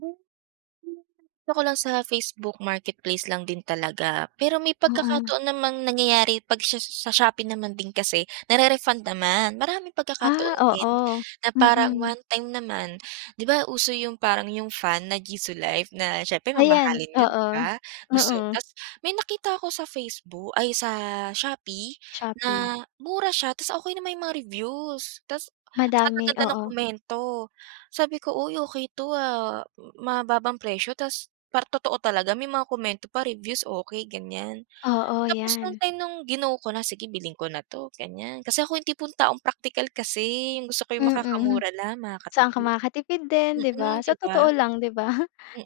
Then hindi ko pa 'ta ko lang sa Facebook marketplace lang din talaga. Pero may Oo. pagkakataon namang nangyayari 'pag sha sa shopee naman din kasi nare-refund naman, maraming Ah, pagkakataon din oo. na parang Mm. one time naman, 'di ba uso yung parang yung fan na Jisulife na siyempre Ayan, mamahalin yun, 'di oo. ba, gusto Oo. tapos may nakita ako sa Faceboo ay, sa Shopee na Shopee. mura siya tapos okey naman yung mga reviews, tapos ang Madami, gaganda ng oo. komento, sabi ko, "Uy okey 'to ah, ma mababang presyo. Tapos parang totoo talaga, may mga komento pa, reviews, okey," ganiyan. Oo, Tapos nung 'yan. time nung gino ko na, "sige bilhin ko na 'to," ganiyan, kasi ako yung tipong taong praktikal kasi, yung gusto ko Mm. makakamura lang, Saan ka makakatipid. makakatipid din, 'di ba, Mm, sa 'di ba? totoo lang, 'di ba?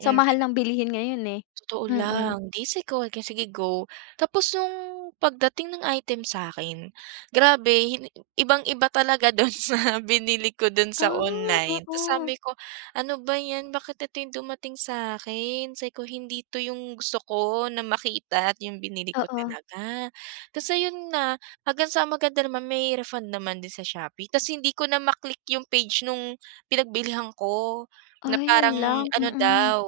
Sa mahal ng bilihin ngayon eh, Totoo mm. lang, 'di si go, sige go. Tapos nung pagdating ng item sa'kin, grabe, ibang-iba talaga dun sa binili ko dun sa Ah, online. Tapos oo. sabi ko, "Ano ba 'yan, bakit ito yung dumating sa akin." Sabi ko, "Hindi ito yung gusto ko na makita at yung binili ko Oo. talaga." Tapos ayun na, hanggang sa maganda naman, may refund naman din sa Shopee. Tapos hindi ko na ma-click yung page nung pinagbilihan ko na Ay, yun parang lang, ano mm. daw.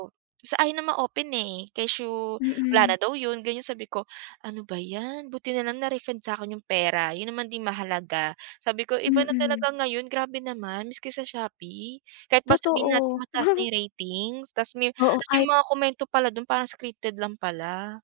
Tapos ayaw na ma-open eh, kesyo wala na Mm. daw yun, ganiyan. Sabi ko, "Ano ba 'yan," buti na lang na-refund sa'kin yung pera, yun naman din mahalaga. Sabi ko, "Iba na Mm. talaga ngayon, grabe naman maski sa Shopee, kahit pa sabihin natin Totoo. mataas na ratings" tapos me Oo, tapos may kahit mga komento pala dun, parang scripted lang pala.